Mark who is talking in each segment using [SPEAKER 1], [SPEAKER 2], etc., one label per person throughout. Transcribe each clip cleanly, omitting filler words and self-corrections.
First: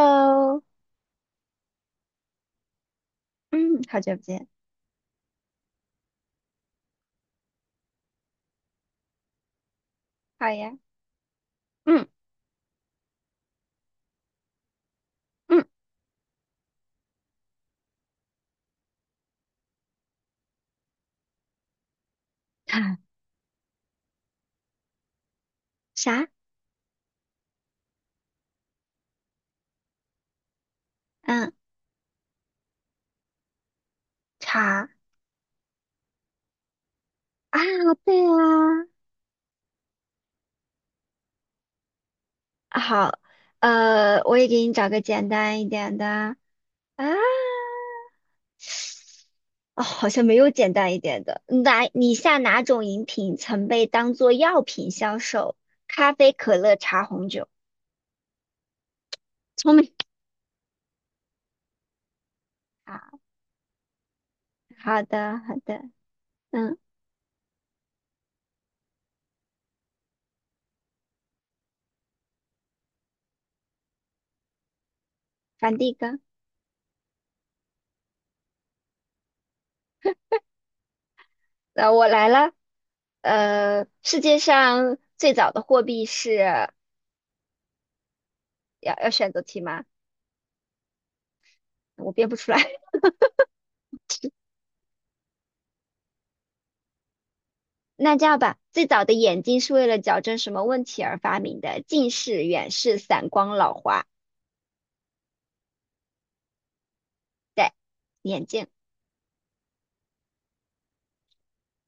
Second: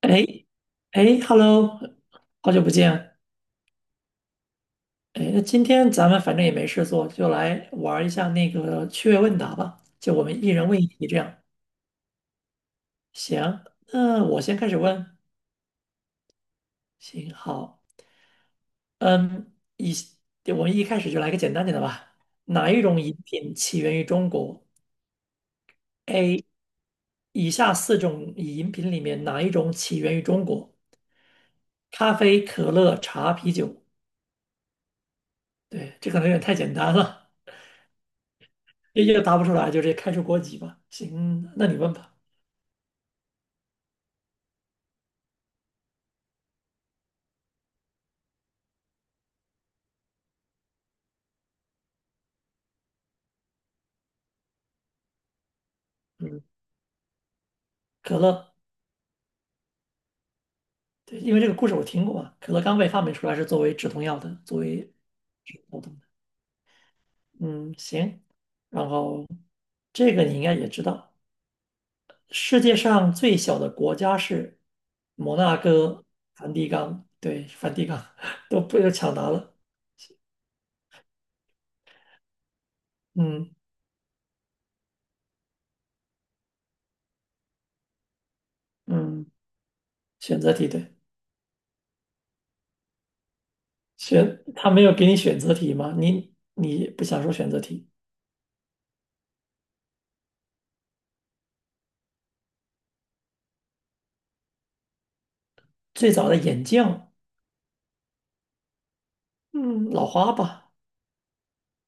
[SPEAKER 1] 哎 哎，Hello，好久不见。
[SPEAKER 2] 嗯，好久不见。
[SPEAKER 1] 哎，那今天咱们反正也没事做，就来玩一下那个趣味问答吧。就我们
[SPEAKER 2] 好
[SPEAKER 1] 一人
[SPEAKER 2] 呀，
[SPEAKER 1] 问一题这样。
[SPEAKER 2] 嗯
[SPEAKER 1] 行，那我先开始问。
[SPEAKER 2] 嗯，
[SPEAKER 1] 行，好。嗯，一，我们一开始就来个简单点的吧。哪一种 饮品起源于中国
[SPEAKER 2] 啥？
[SPEAKER 1] ？A，以下四种饮品里面哪一种起源于中国？
[SPEAKER 2] 嗯，
[SPEAKER 1] 咖啡、可乐、茶、啤酒。
[SPEAKER 2] 茶
[SPEAKER 1] 对，这可能有点太简单了。
[SPEAKER 2] 啊，对啊，
[SPEAKER 1] 也答不出来，就直接开除国籍吧。行，那你问吧。
[SPEAKER 2] 啊好，我也给你找个简单一点的啊，哦，好像没有简单一点的。哪？你下哪种饮品曾被当做药品销售？咖啡、
[SPEAKER 1] 嗯，
[SPEAKER 2] 可乐、茶、红酒。
[SPEAKER 1] 可乐，
[SPEAKER 2] 聪明
[SPEAKER 1] 对，因为这个故事我听过嘛，可乐刚被
[SPEAKER 2] 啊，
[SPEAKER 1] 发明出来是作为止痛药的，作为
[SPEAKER 2] 好的好
[SPEAKER 1] 止痛
[SPEAKER 2] 的，
[SPEAKER 1] 的。
[SPEAKER 2] 嗯，
[SPEAKER 1] 嗯，行。然后这个你应该也知道，世界上最小的国家是摩纳
[SPEAKER 2] 反第一
[SPEAKER 1] 哥、
[SPEAKER 2] 个，
[SPEAKER 1] 梵蒂冈。对，梵蒂冈 都不要抢答了。
[SPEAKER 2] 我来了，
[SPEAKER 1] 嗯
[SPEAKER 2] 世界上最早的货币是要
[SPEAKER 1] 嗯，
[SPEAKER 2] 选择题吗？
[SPEAKER 1] 选择题对，
[SPEAKER 2] 我编不出来。
[SPEAKER 1] 他没有给你选择题吗？你不想说选择题？
[SPEAKER 2] 那这样吧，最早的眼睛是为了矫正什么问题而发明的？近视、远视、散光、老花。
[SPEAKER 1] 最早的眼镜。
[SPEAKER 2] 对，眼镜。
[SPEAKER 1] 嗯，老花吧，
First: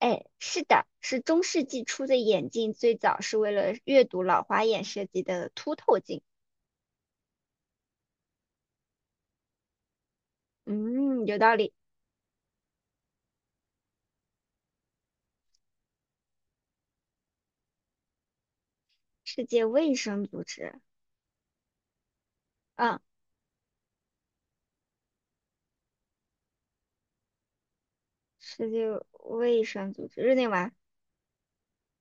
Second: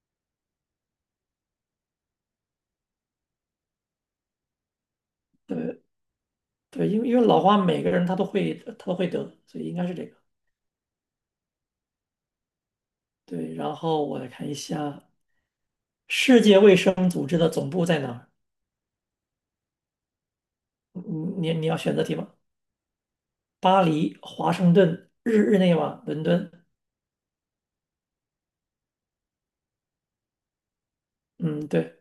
[SPEAKER 2] 哎，是的，是中世纪初的眼镜，最早是为了阅读老花眼设计的凸
[SPEAKER 1] 对
[SPEAKER 2] 透镜。
[SPEAKER 1] 对，因为老花每个人他都会得，所以应该是这个。
[SPEAKER 2] 嗯，有道理。
[SPEAKER 1] 对，然后我来看一下世界卫生组织的总部在哪儿？
[SPEAKER 2] 世界卫生组织，
[SPEAKER 1] 嗯嗯，你要选择题吗？
[SPEAKER 2] 嗯，
[SPEAKER 1] 巴黎、华盛顿、日内瓦、伦敦。
[SPEAKER 2] 世界卫生组织，日内瓦，
[SPEAKER 1] 嗯，对，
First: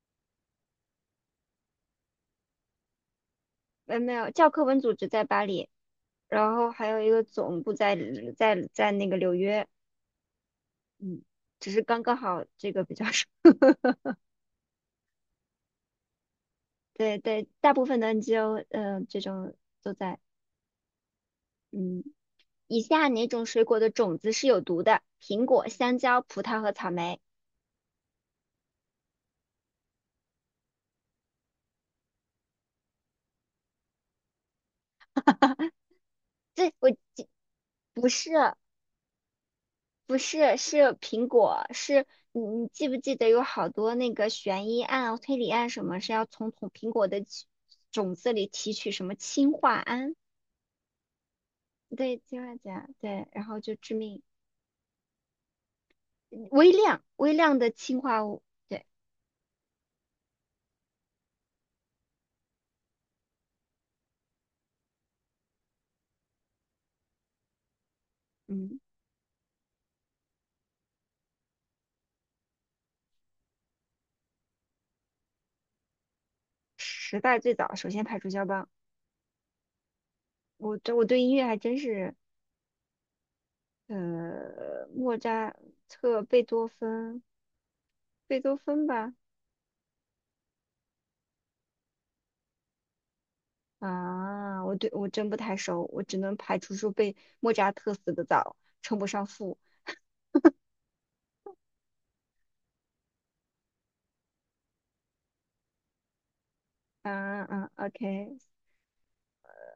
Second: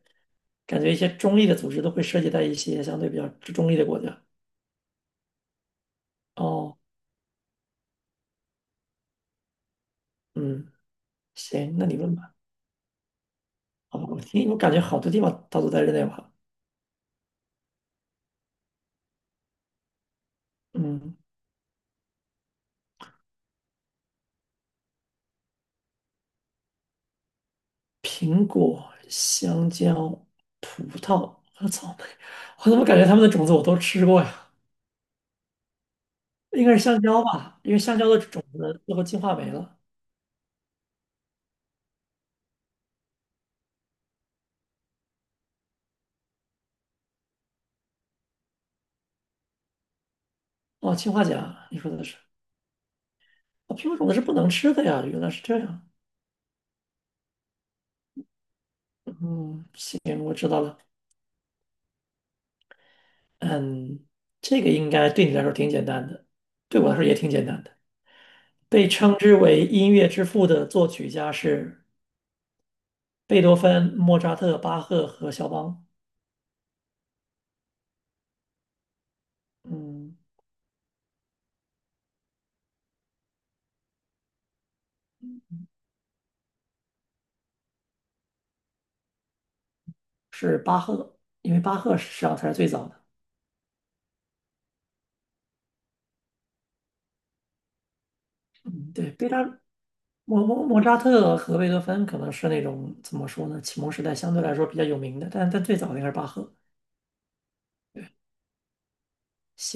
[SPEAKER 1] 感觉一些中立的组织都会涉及到一些相对比较中立的国
[SPEAKER 2] 没
[SPEAKER 1] 家。
[SPEAKER 2] 有，教科文组织在巴黎。然后
[SPEAKER 1] 哦，
[SPEAKER 2] 还有一个总部在那个纽约，
[SPEAKER 1] 嗯，
[SPEAKER 2] 嗯，只
[SPEAKER 1] 行，
[SPEAKER 2] 是
[SPEAKER 1] 那你
[SPEAKER 2] 刚刚
[SPEAKER 1] 问吧。
[SPEAKER 2] 好这个比较少，
[SPEAKER 1] 好吧，我感觉好多地方它都在日内瓦。
[SPEAKER 2] 对对，大部分的 NGO，这种都在，
[SPEAKER 1] 嗯，
[SPEAKER 2] 嗯，以下哪种水果的种子是有毒的？苹果、香蕉、葡萄和草莓。
[SPEAKER 1] 苹果、香蕉、葡萄和草莓，我怎么感觉它们的种子我都吃过呀？应
[SPEAKER 2] 这
[SPEAKER 1] 该是
[SPEAKER 2] 我
[SPEAKER 1] 香蕉吧，因为香
[SPEAKER 2] 不
[SPEAKER 1] 蕉的
[SPEAKER 2] 是
[SPEAKER 1] 种子最后进化没了。
[SPEAKER 2] 不是，是苹果，是你记不记得有好多那个悬疑案、推理案什么是要从苹果的起种子里提取什么氰化铵？
[SPEAKER 1] 哦，氰化钾，你说的是。
[SPEAKER 2] 对，氰化钾，对，然后就
[SPEAKER 1] 哦，苹
[SPEAKER 2] 致
[SPEAKER 1] 果种子是
[SPEAKER 2] 命。
[SPEAKER 1] 不能吃的呀，原来是这样。
[SPEAKER 2] 微量微量的氰化物，对，
[SPEAKER 1] 嗯，行，我知道了。嗯，这个应该对你来说挺简单的，对我来说也挺简单的。
[SPEAKER 2] 嗯，
[SPEAKER 1] 被称之为音乐之父的作曲家是贝多芬、莫扎特、巴赫和肖邦。
[SPEAKER 2] 时代最早首先排除肖邦。
[SPEAKER 1] 嗯。
[SPEAKER 2] 我对音乐还真是，莫扎特、贝多芬吧，
[SPEAKER 1] 是巴赫，因为巴赫实际上才是最早的。
[SPEAKER 2] 啊，我真不太熟，我只能排除说被莫扎特死得早，
[SPEAKER 1] 嗯，
[SPEAKER 2] 称不
[SPEAKER 1] 对，
[SPEAKER 2] 上
[SPEAKER 1] 贝拉
[SPEAKER 2] 父。
[SPEAKER 1] 莫莫莫扎特和贝多芬可能是那种怎么说呢，启蒙时代相对来说比较有名的，但最早的应该是巴赫。
[SPEAKER 2] 嗯嗯，OK，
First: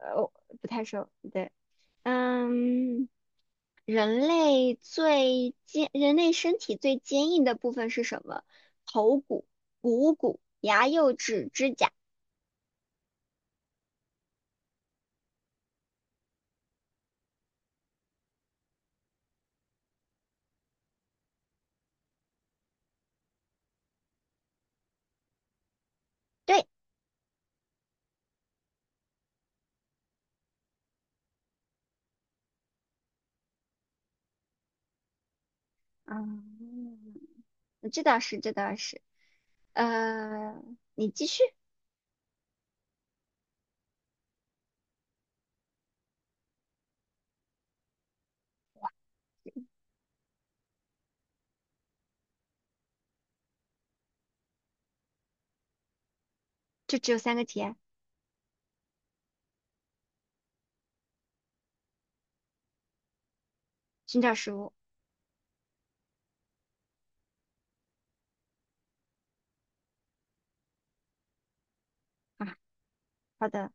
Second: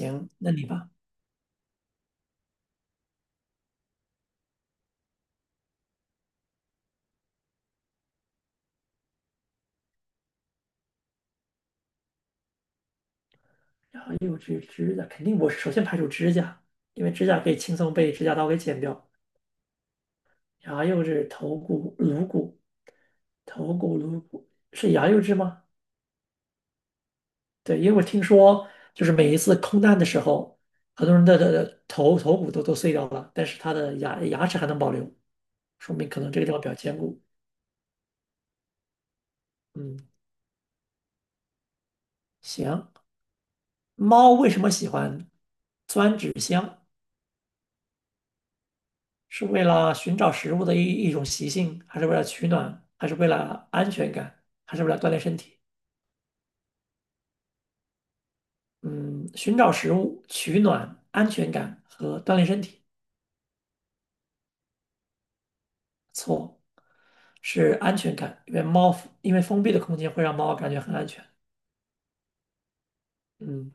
[SPEAKER 2] 我
[SPEAKER 1] 那你
[SPEAKER 2] 不太
[SPEAKER 1] 吧。
[SPEAKER 2] 熟，对，嗯。人类身体最坚硬的部分是什么？头骨、股骨、牙、釉质、指甲。
[SPEAKER 1] 然后又指指甲，肯定我首先排除指甲，因为指甲可以轻松被指甲刀给剪掉。然后又是头骨、颅骨，是牙釉质吗？
[SPEAKER 2] 对，
[SPEAKER 1] 对，因为我听说，就是每一次空难的时候，很多人的头骨都碎掉了，但是他的牙齿还能保留，说明可能这
[SPEAKER 2] 嗯，
[SPEAKER 1] 个地方比较坚固。
[SPEAKER 2] 这倒是，这倒是。
[SPEAKER 1] 嗯，
[SPEAKER 2] 呃，你继续，
[SPEAKER 1] 行。猫为什么喜欢钻纸箱？是为了寻找食物的一种习性，还是为了取暖，还是为了安全感，还是为了锻炼身体？
[SPEAKER 2] 就只有三个题，
[SPEAKER 1] 嗯，寻找食物、取暖、安全感和锻炼身体，
[SPEAKER 2] 寻找食物
[SPEAKER 1] 错，是安全感，因为封闭的空间会让猫感觉很安全。
[SPEAKER 2] 啊。好的，
[SPEAKER 1] 嗯，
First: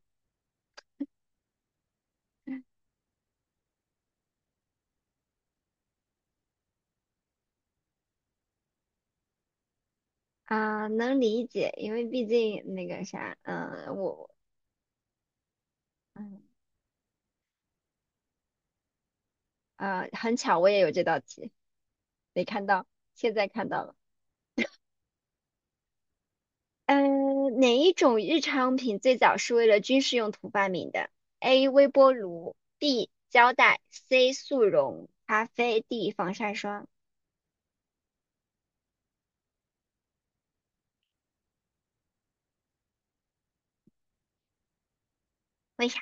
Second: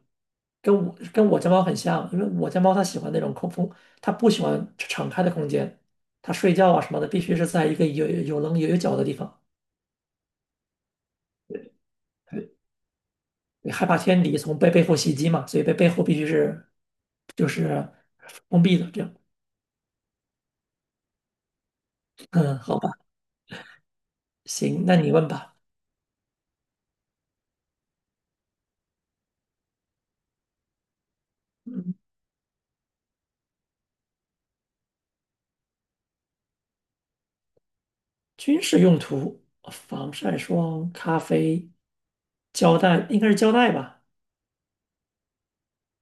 [SPEAKER 1] 跟我家猫很像，因为我家猫它喜欢那种空空，它不喜欢敞开的空间，它睡觉啊什么的必须是在一个有棱有角的地方，
[SPEAKER 2] 啊，能理解，因为毕竟那个啥，
[SPEAKER 1] 对害
[SPEAKER 2] 嗯、
[SPEAKER 1] 怕天
[SPEAKER 2] 我，
[SPEAKER 1] 敌从背后袭击嘛，所以背后必须
[SPEAKER 2] 嗯，
[SPEAKER 1] 是就是封闭的这样。
[SPEAKER 2] 啊，很巧，我也有这道题，没
[SPEAKER 1] 嗯，
[SPEAKER 2] 看
[SPEAKER 1] 好
[SPEAKER 2] 到，
[SPEAKER 1] 吧，
[SPEAKER 2] 现在看到了。
[SPEAKER 1] 行，那你问吧。
[SPEAKER 2] 哪一种日常用品最早是为了军事用途发明的？A. 微
[SPEAKER 1] 嗯，
[SPEAKER 2] 波炉，B. 胶带，C. 速溶咖啡，D. 防晒霜。
[SPEAKER 1] 军事用途，防晒霜、咖啡、胶带，应该是胶带吧，
[SPEAKER 2] 为啥？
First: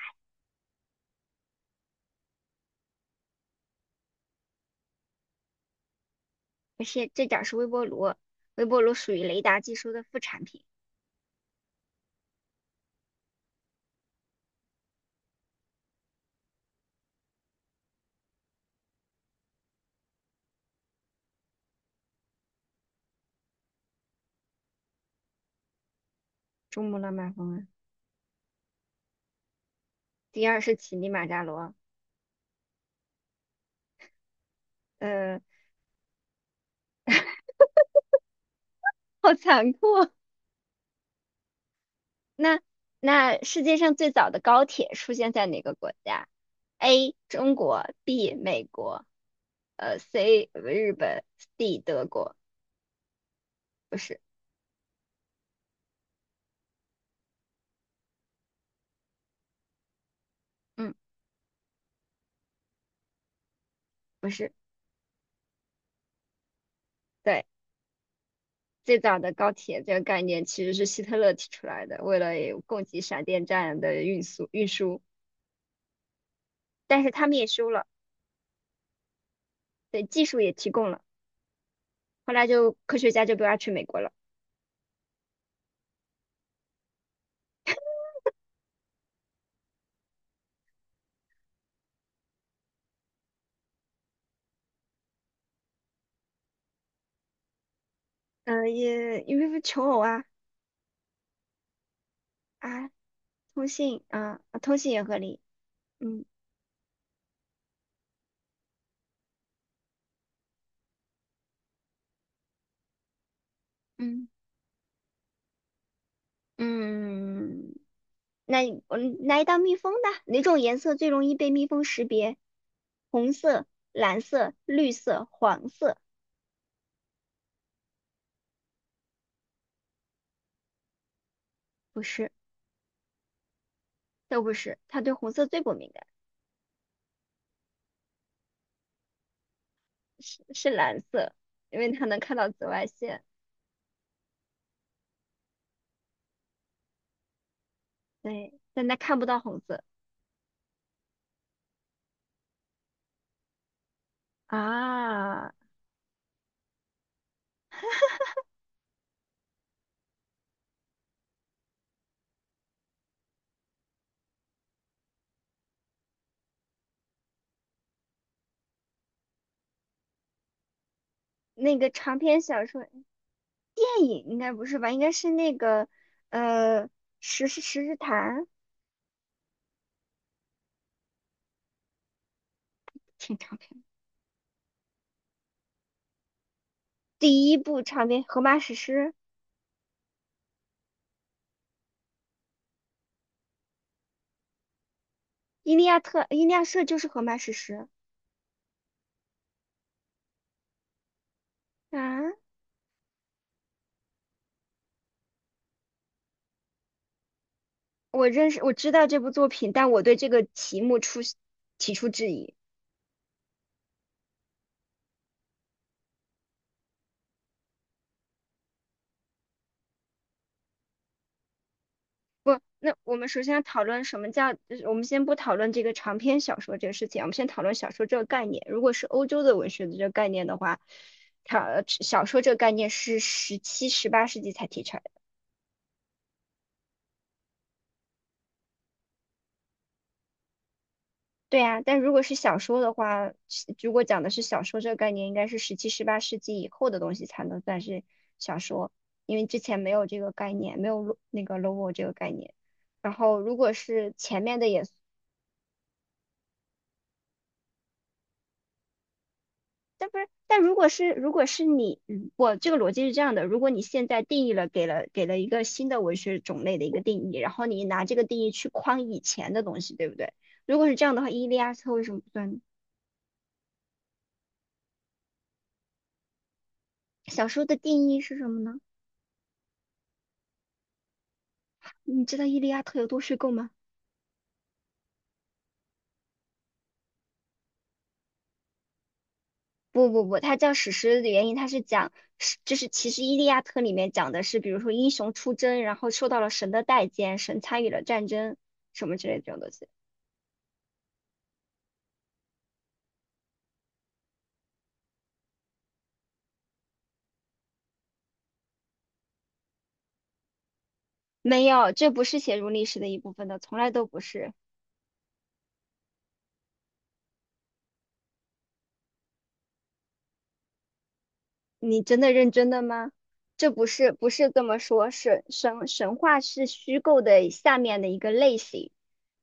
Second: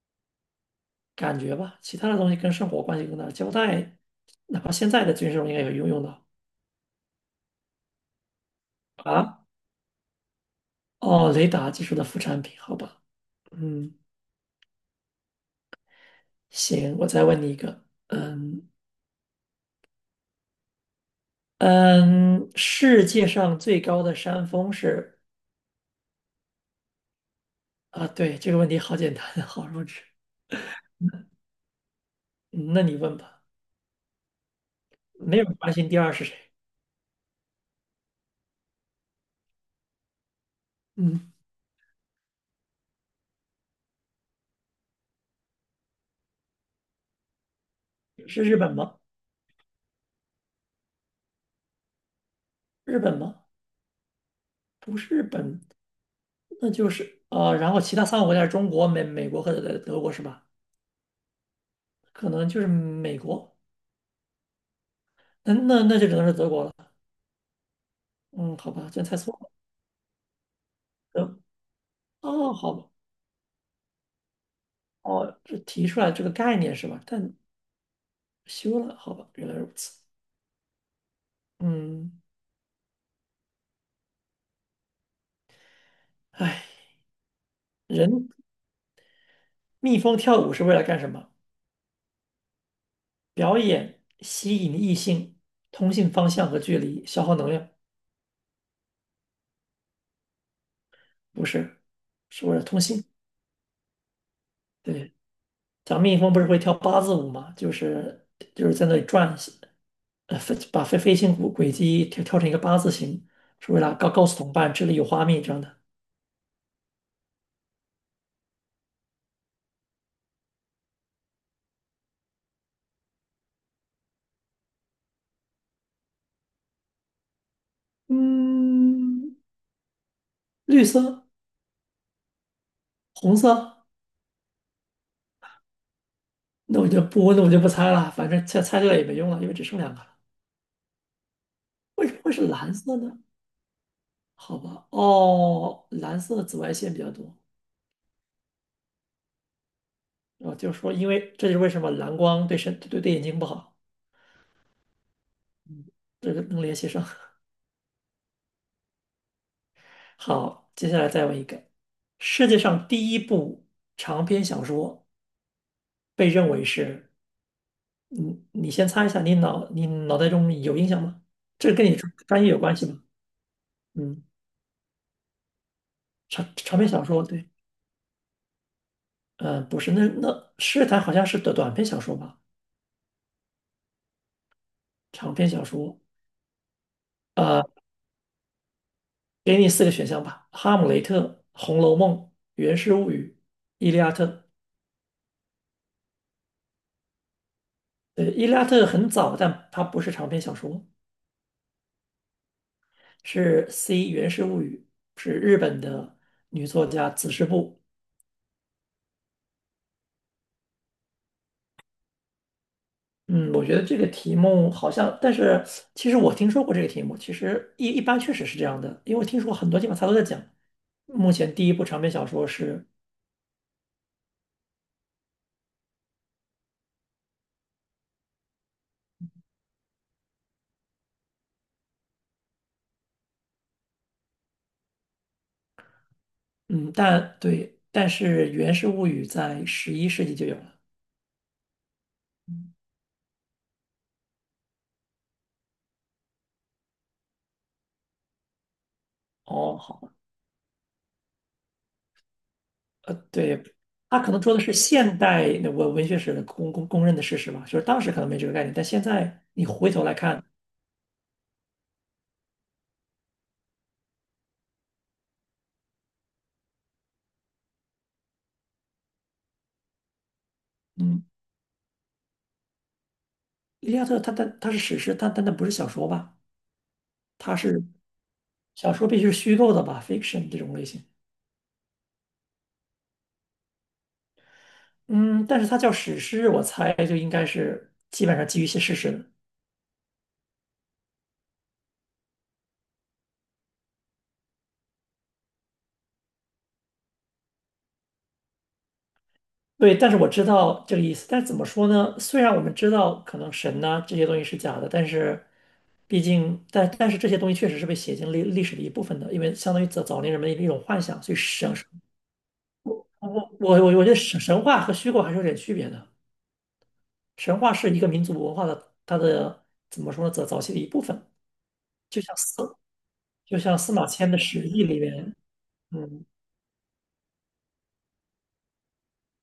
[SPEAKER 1] 感觉吧，其他的东西跟生活关系更大，胶带哪怕现在的军事中应该有用到
[SPEAKER 2] 不是，最早是微波炉，微波炉属于
[SPEAKER 1] 啊。
[SPEAKER 2] 雷达技术的副产品。
[SPEAKER 1] 哦，雷达技术的副产品，好吧，嗯，行，我再问你一个，嗯嗯，世界上最高的山峰是。
[SPEAKER 2] 珠穆朗玛峰啊。
[SPEAKER 1] 啊，对，这个问题好简单，好弱智，
[SPEAKER 2] 第二是乞力马扎罗。
[SPEAKER 1] 嗯，那你问吧，没
[SPEAKER 2] 呃，
[SPEAKER 1] 有人关心第二是谁，
[SPEAKER 2] 好残酷。
[SPEAKER 1] 嗯，
[SPEAKER 2] 那那世界上最早的高铁出现在哪个国家？A. 中国，B.
[SPEAKER 1] 是日
[SPEAKER 2] 美
[SPEAKER 1] 本吗？
[SPEAKER 2] 国，C. 日本，D. 德国。
[SPEAKER 1] 日本吗？
[SPEAKER 2] 不是，
[SPEAKER 1] 不是日本，那就是啊，然后其他三个国家是中国、美国和德国是吧？
[SPEAKER 2] 嗯，
[SPEAKER 1] 可能就是美国，
[SPEAKER 2] 不是，
[SPEAKER 1] 那就只能是德国了，
[SPEAKER 2] 对，
[SPEAKER 1] 嗯，好吧，
[SPEAKER 2] 最
[SPEAKER 1] 真猜
[SPEAKER 2] 早的
[SPEAKER 1] 错了，
[SPEAKER 2] 高铁这个概念其实是希特勒
[SPEAKER 1] 德，
[SPEAKER 2] 提出来的，为了
[SPEAKER 1] 哦，
[SPEAKER 2] 也
[SPEAKER 1] 好
[SPEAKER 2] 供
[SPEAKER 1] 吧。
[SPEAKER 2] 给闪电战的运输，
[SPEAKER 1] 哦，这提出来这个概念是吧？
[SPEAKER 2] 但是他
[SPEAKER 1] 但
[SPEAKER 2] 们也修了，
[SPEAKER 1] 修了，好吧，原来如此。
[SPEAKER 2] 对，技术也提供了，
[SPEAKER 1] 嗯，
[SPEAKER 2] 后来就科学家就不要去美国了，
[SPEAKER 1] 唉，人蜜蜂跳舞是为了干什么？表演、吸引异性、通信方向和距离、消耗能量，
[SPEAKER 2] 嗯、也因为求偶啊
[SPEAKER 1] 不是，是为了通
[SPEAKER 2] 啊，
[SPEAKER 1] 信。
[SPEAKER 2] 通信啊，啊通信也
[SPEAKER 1] 对，
[SPEAKER 2] 合理，
[SPEAKER 1] 讲蜜
[SPEAKER 2] 嗯
[SPEAKER 1] 蜂不是会跳八字舞吗？就是在那里转，把飞行轨迹跳成一个八字形，是为了告告
[SPEAKER 2] 嗯
[SPEAKER 1] 诉同伴这里有花蜜这样的。
[SPEAKER 2] 嗯，那你我来一道蜜蜂的，哪种颜色最容易被蜜蜂识别？红色、蓝色、绿色、黄色，
[SPEAKER 1] 嗯，绿色、
[SPEAKER 2] 不是。
[SPEAKER 1] 红色。
[SPEAKER 2] 都不是，他对红色最不敏感，
[SPEAKER 1] 那我就不猜了，反正猜对了也没用了，因为只剩两个了。
[SPEAKER 2] 是蓝色，因为他
[SPEAKER 1] 为什
[SPEAKER 2] 能
[SPEAKER 1] 么会
[SPEAKER 2] 看
[SPEAKER 1] 是
[SPEAKER 2] 到紫
[SPEAKER 1] 蓝
[SPEAKER 2] 外
[SPEAKER 1] 色呢？
[SPEAKER 2] 线，
[SPEAKER 1] 好吧，哦，蓝色的紫外线比较多。
[SPEAKER 2] 对，但他看不到红色
[SPEAKER 1] 啊，就是说，因为这就是为什么蓝光对眼睛不好，
[SPEAKER 2] 啊。
[SPEAKER 1] 这个能联系上。好，接下来再问一个，世界上第一部长篇小说被认为是，嗯，你先猜一下，你脑袋中有印象吗？这
[SPEAKER 2] 那
[SPEAKER 1] 跟
[SPEAKER 2] 个
[SPEAKER 1] 你专
[SPEAKER 2] 长篇
[SPEAKER 1] 专业有
[SPEAKER 2] 小
[SPEAKER 1] 关系
[SPEAKER 2] 说
[SPEAKER 1] 吗？
[SPEAKER 2] 电
[SPEAKER 1] 嗯，
[SPEAKER 2] 影应该不是吧？应该是那个
[SPEAKER 1] 长长
[SPEAKER 2] 呃
[SPEAKER 1] 篇小说，
[SPEAKER 2] 《十
[SPEAKER 1] 对，
[SPEAKER 2] 世十日谈》
[SPEAKER 1] 不是，那《诗坛》好像是短篇小说吧？
[SPEAKER 2] 挺长篇的，
[SPEAKER 1] 长篇小说，
[SPEAKER 2] 第一
[SPEAKER 1] 呃，
[SPEAKER 2] 部长篇《荷马史诗》，
[SPEAKER 1] 给你四个选项吧：《哈姆雷特》《红楼梦》《源氏物语》《伊利亚特》。
[SPEAKER 2] 伊利亚特就是《荷马史诗》
[SPEAKER 1] 伊利亚特》很早，但它不是长篇小说，
[SPEAKER 2] 啊。
[SPEAKER 1] 是《 源氏物语》，是日本的女作家子师部。
[SPEAKER 2] 我认识我知道这部作品，但我对这个题目提出质疑。
[SPEAKER 1] 嗯，我觉得这个题目好像，但是其实我听说过这个题目，其实一般确实是这样的，因为我听说过很多地方它都在讲。目前第一部长篇小说是，
[SPEAKER 2] 那我们首先要讨论什么叫，我们先不讨论这个长篇小说这个事情，我们先讨论小说这个概念。如果是欧洲的文学的这个概念的话，它小说这个概念是十七、十八世纪才提出来的。
[SPEAKER 1] 嗯，但对，但是《源氏物语》在11世纪就有了。
[SPEAKER 2] 对呀，但如果是小说的话，如果讲的是小说这个概念，应该是十七、十八世纪以后的东西才能算是小说，因为之
[SPEAKER 1] 哦，
[SPEAKER 2] 前没有
[SPEAKER 1] 好。
[SPEAKER 2] 这个概念，没有那个 logo 这个概念。然后，如
[SPEAKER 1] 对，
[SPEAKER 2] 果是
[SPEAKER 1] 他可
[SPEAKER 2] 前
[SPEAKER 1] 能说
[SPEAKER 2] 面
[SPEAKER 1] 的
[SPEAKER 2] 的
[SPEAKER 1] 是
[SPEAKER 2] 也
[SPEAKER 1] 现代文学史的公认的事实吧，就是当时可能没这个概念，但现在你回头
[SPEAKER 2] 但
[SPEAKER 1] 来
[SPEAKER 2] 不是，
[SPEAKER 1] 看，
[SPEAKER 2] 但如果是你，我这个逻辑是这样的：如果你现在定义了，给了一个新的文学种类的一个定义，然后你拿这个定义去框以前的东西，对不对？如果是这样的
[SPEAKER 1] 嗯，
[SPEAKER 2] 话，伊利亚特为什么不算呢
[SPEAKER 1] 《伊利亚特》它是史诗，但它不是小说吧？
[SPEAKER 2] 小
[SPEAKER 1] 它
[SPEAKER 2] 说的
[SPEAKER 1] 是
[SPEAKER 2] 定义是什么呢？
[SPEAKER 1] 小说必须是虚构的吧，fiction 这种类型。
[SPEAKER 2] 你知道伊利亚特有多虚构吗？
[SPEAKER 1] 嗯，但是它叫史诗，我猜就应该是基本上基于一些事实。
[SPEAKER 2] 不不不，它叫史诗的原因，它是讲是就是其实伊利亚特里面讲的是，比如说英雄出征，然后受到了神的待见，神参与了战争什么之类的这种东西。
[SPEAKER 1] 对，但是我知道这个意思。但是怎么说呢？虽然我们知道可能神呐、这些东西是假的，但是毕竟，但是这些东西确实是被写进历史的一部分的，因为相当于早年人们的一种幻想。所以
[SPEAKER 2] 没有，这不是写入历史的一部分
[SPEAKER 1] 我
[SPEAKER 2] 的，
[SPEAKER 1] 我
[SPEAKER 2] 从
[SPEAKER 1] 我
[SPEAKER 2] 来都
[SPEAKER 1] 我觉得
[SPEAKER 2] 不
[SPEAKER 1] 神
[SPEAKER 2] 是。
[SPEAKER 1] 神话和虚构还是有点区别的。神话是一个民族文化的它的怎么说呢？早期的一部分，
[SPEAKER 2] 你真
[SPEAKER 1] 就
[SPEAKER 2] 的
[SPEAKER 1] 像
[SPEAKER 2] 认真
[SPEAKER 1] 司
[SPEAKER 2] 的吗？
[SPEAKER 1] 就
[SPEAKER 2] 这
[SPEAKER 1] 像
[SPEAKER 2] 不
[SPEAKER 1] 司马
[SPEAKER 2] 是不
[SPEAKER 1] 迁的
[SPEAKER 2] 是
[SPEAKER 1] 《史
[SPEAKER 2] 这么
[SPEAKER 1] 记》里
[SPEAKER 2] 说，
[SPEAKER 1] 面，
[SPEAKER 2] 神神神
[SPEAKER 1] 嗯。
[SPEAKER 2] 话是虚构的下面的一个类型，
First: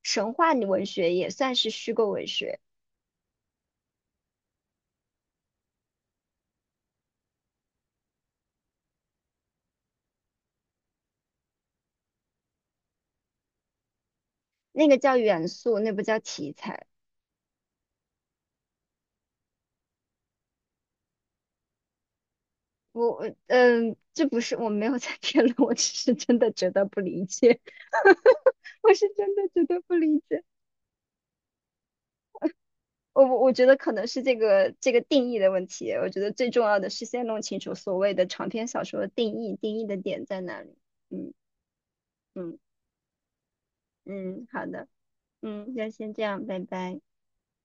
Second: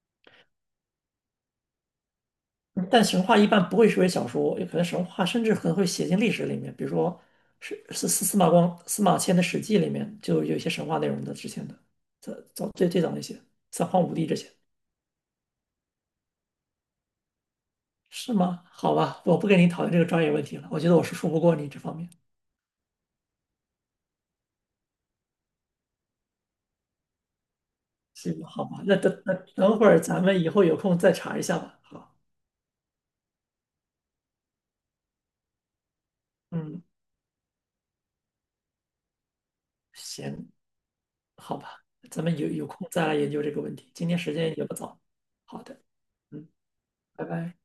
[SPEAKER 2] 神话文学也算是虚构文学，
[SPEAKER 1] 嗯，但神话一般不会写为小说，有可能神话甚至可能会写进历史里面，比如说是司马迁的《史记》里面就有一些神话内容的，之前的早早最最早那些三皇五帝这些
[SPEAKER 2] 那个叫元素，那不叫题材。
[SPEAKER 1] 是吗？好吧，我不跟你讨论这个专业问题了，我觉得我是说不过你这方面。
[SPEAKER 2] 我我嗯，这不是我没有在辩论，我只是真的觉得不理解，
[SPEAKER 1] 行，好 吧，
[SPEAKER 2] 我
[SPEAKER 1] 那
[SPEAKER 2] 是
[SPEAKER 1] 等
[SPEAKER 2] 真
[SPEAKER 1] 等
[SPEAKER 2] 的觉
[SPEAKER 1] 等
[SPEAKER 2] 得
[SPEAKER 1] 会
[SPEAKER 2] 不
[SPEAKER 1] 儿
[SPEAKER 2] 理
[SPEAKER 1] 咱们
[SPEAKER 2] 解。
[SPEAKER 1] 以后有空再查一下吧。好，
[SPEAKER 2] 我觉得可能是这个定义的问题，我觉得最重要
[SPEAKER 1] 嗯，
[SPEAKER 2] 的是先弄清楚所谓的长篇小说的定义，定义的点在
[SPEAKER 1] 行，
[SPEAKER 2] 哪里。嗯
[SPEAKER 1] 好吧，咱们有
[SPEAKER 2] 嗯
[SPEAKER 1] 有空再来研究这个问题。今天时
[SPEAKER 2] 嗯，
[SPEAKER 1] 间
[SPEAKER 2] 好
[SPEAKER 1] 也不
[SPEAKER 2] 的。
[SPEAKER 1] 早，好
[SPEAKER 2] 嗯，
[SPEAKER 1] 的，
[SPEAKER 2] 那先这样，
[SPEAKER 1] 嗯，
[SPEAKER 2] 拜拜。
[SPEAKER 1] 拜拜。